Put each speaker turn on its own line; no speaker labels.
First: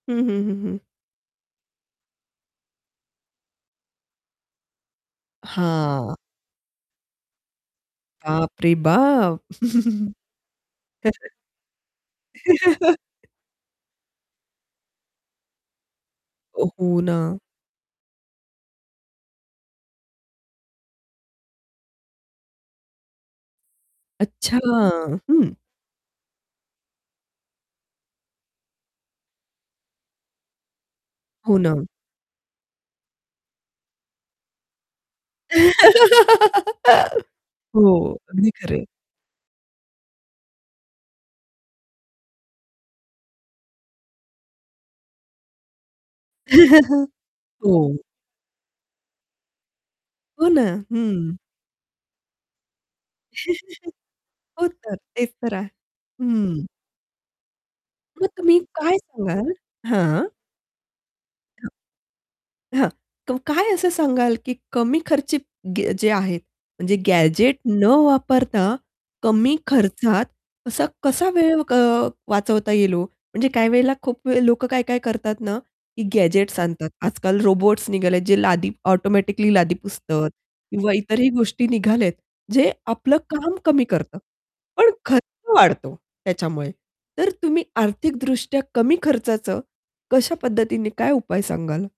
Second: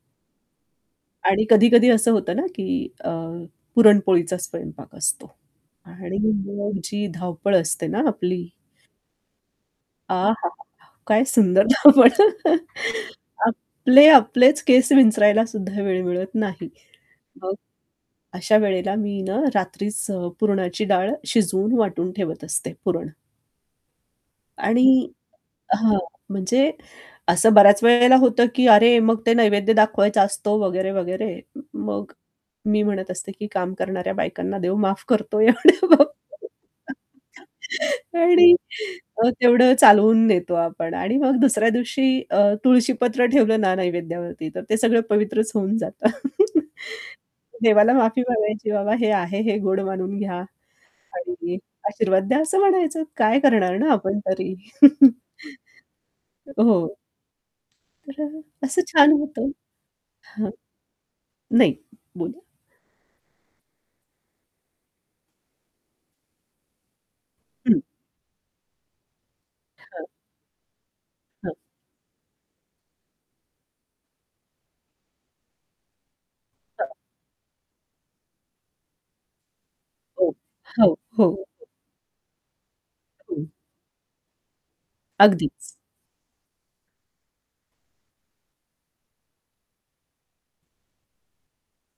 हं, हं, हं, हं.
आणि कधी-कधी असं होतं ना, की अ, पुरणपोळीचा स्वयंपाक असतो.
हां.
आणि मग जी धावपळ असते ना आपली.
बापरे, बाप!
आहाहा! काय
[unintelligible]
सुंदर धावपळ आपले आपलेच केस विंचरायला सुद्धा वेळ मिळत
अ,
नाही.
हो ना.
मग अशा वेळेला मी ना रात्रीच अ, पुरणाची डाळ शिजवून वाटून ठेवत असते पुरण.
अच्छा,
आणि
हं.
हां, म्हणजे असं बऱ्याच वेळेला होतं की "अरे, मग ते नैवेद्य दाखवायचा असतो," वगैरे-वगैरे.
हो
म
ना.
मग मी म्हणत असते की "काम करणाऱ्या बायकांना देव माफ करतो." एवढे [unintelligible]
हो, अगदी
आणि
खरं आहे.
अ, तेवढं चालवून नेतो आपण आणि मग दुसऱ्या दिवशी अ, तुळशी पत्र ठेवलं ना नैवेद्यावरती, तर ते सगळं पवित्रच होऊन जातं. देवाला
हो.
माफी मागायची, "बाबा हे आहे हे गोड मानून घ्या"
हो ना, हं.
आणि आशीर्वाद द्या असं म्हणायचं. काय करणार ना आपण तरी.
हो तर, तेच तर आहे. हं.
हो. तर
मग
अ,
तुम्ही
असं
काय
छान होतं.
सांगाल? हां.
हां. नाही, बोला.
हां, क काय असं सांगाल, की कमी खर्ची गे जे आहेत म्हणजे गॅजेट
हं.
न वापरता कमी
हां.
खर्चात कसा कसा
हां.
वेळ अ, वाचवता येईल ओ? म्हणजे काही वेळेला खूप लोक काय-काय करतात ना, की गॅजेट्स आणतात.
हां.
आजकाल रोबोट्स निघालेत, जे लादी ऑटोमॅटिकली लादी पुसत
हो.
किंवा
हो,
इतरही
हो.
गोष्टी निघालेत जे आपल
हं.
काम कमी करत. पण खर्च
अगदीच.
वाढतो त्याच्यामुळे, तर तुम्ही आर्थिक दृष्ट्या कमी खर्चाच कश्या पद्धतीने काय उपाय सांगाल?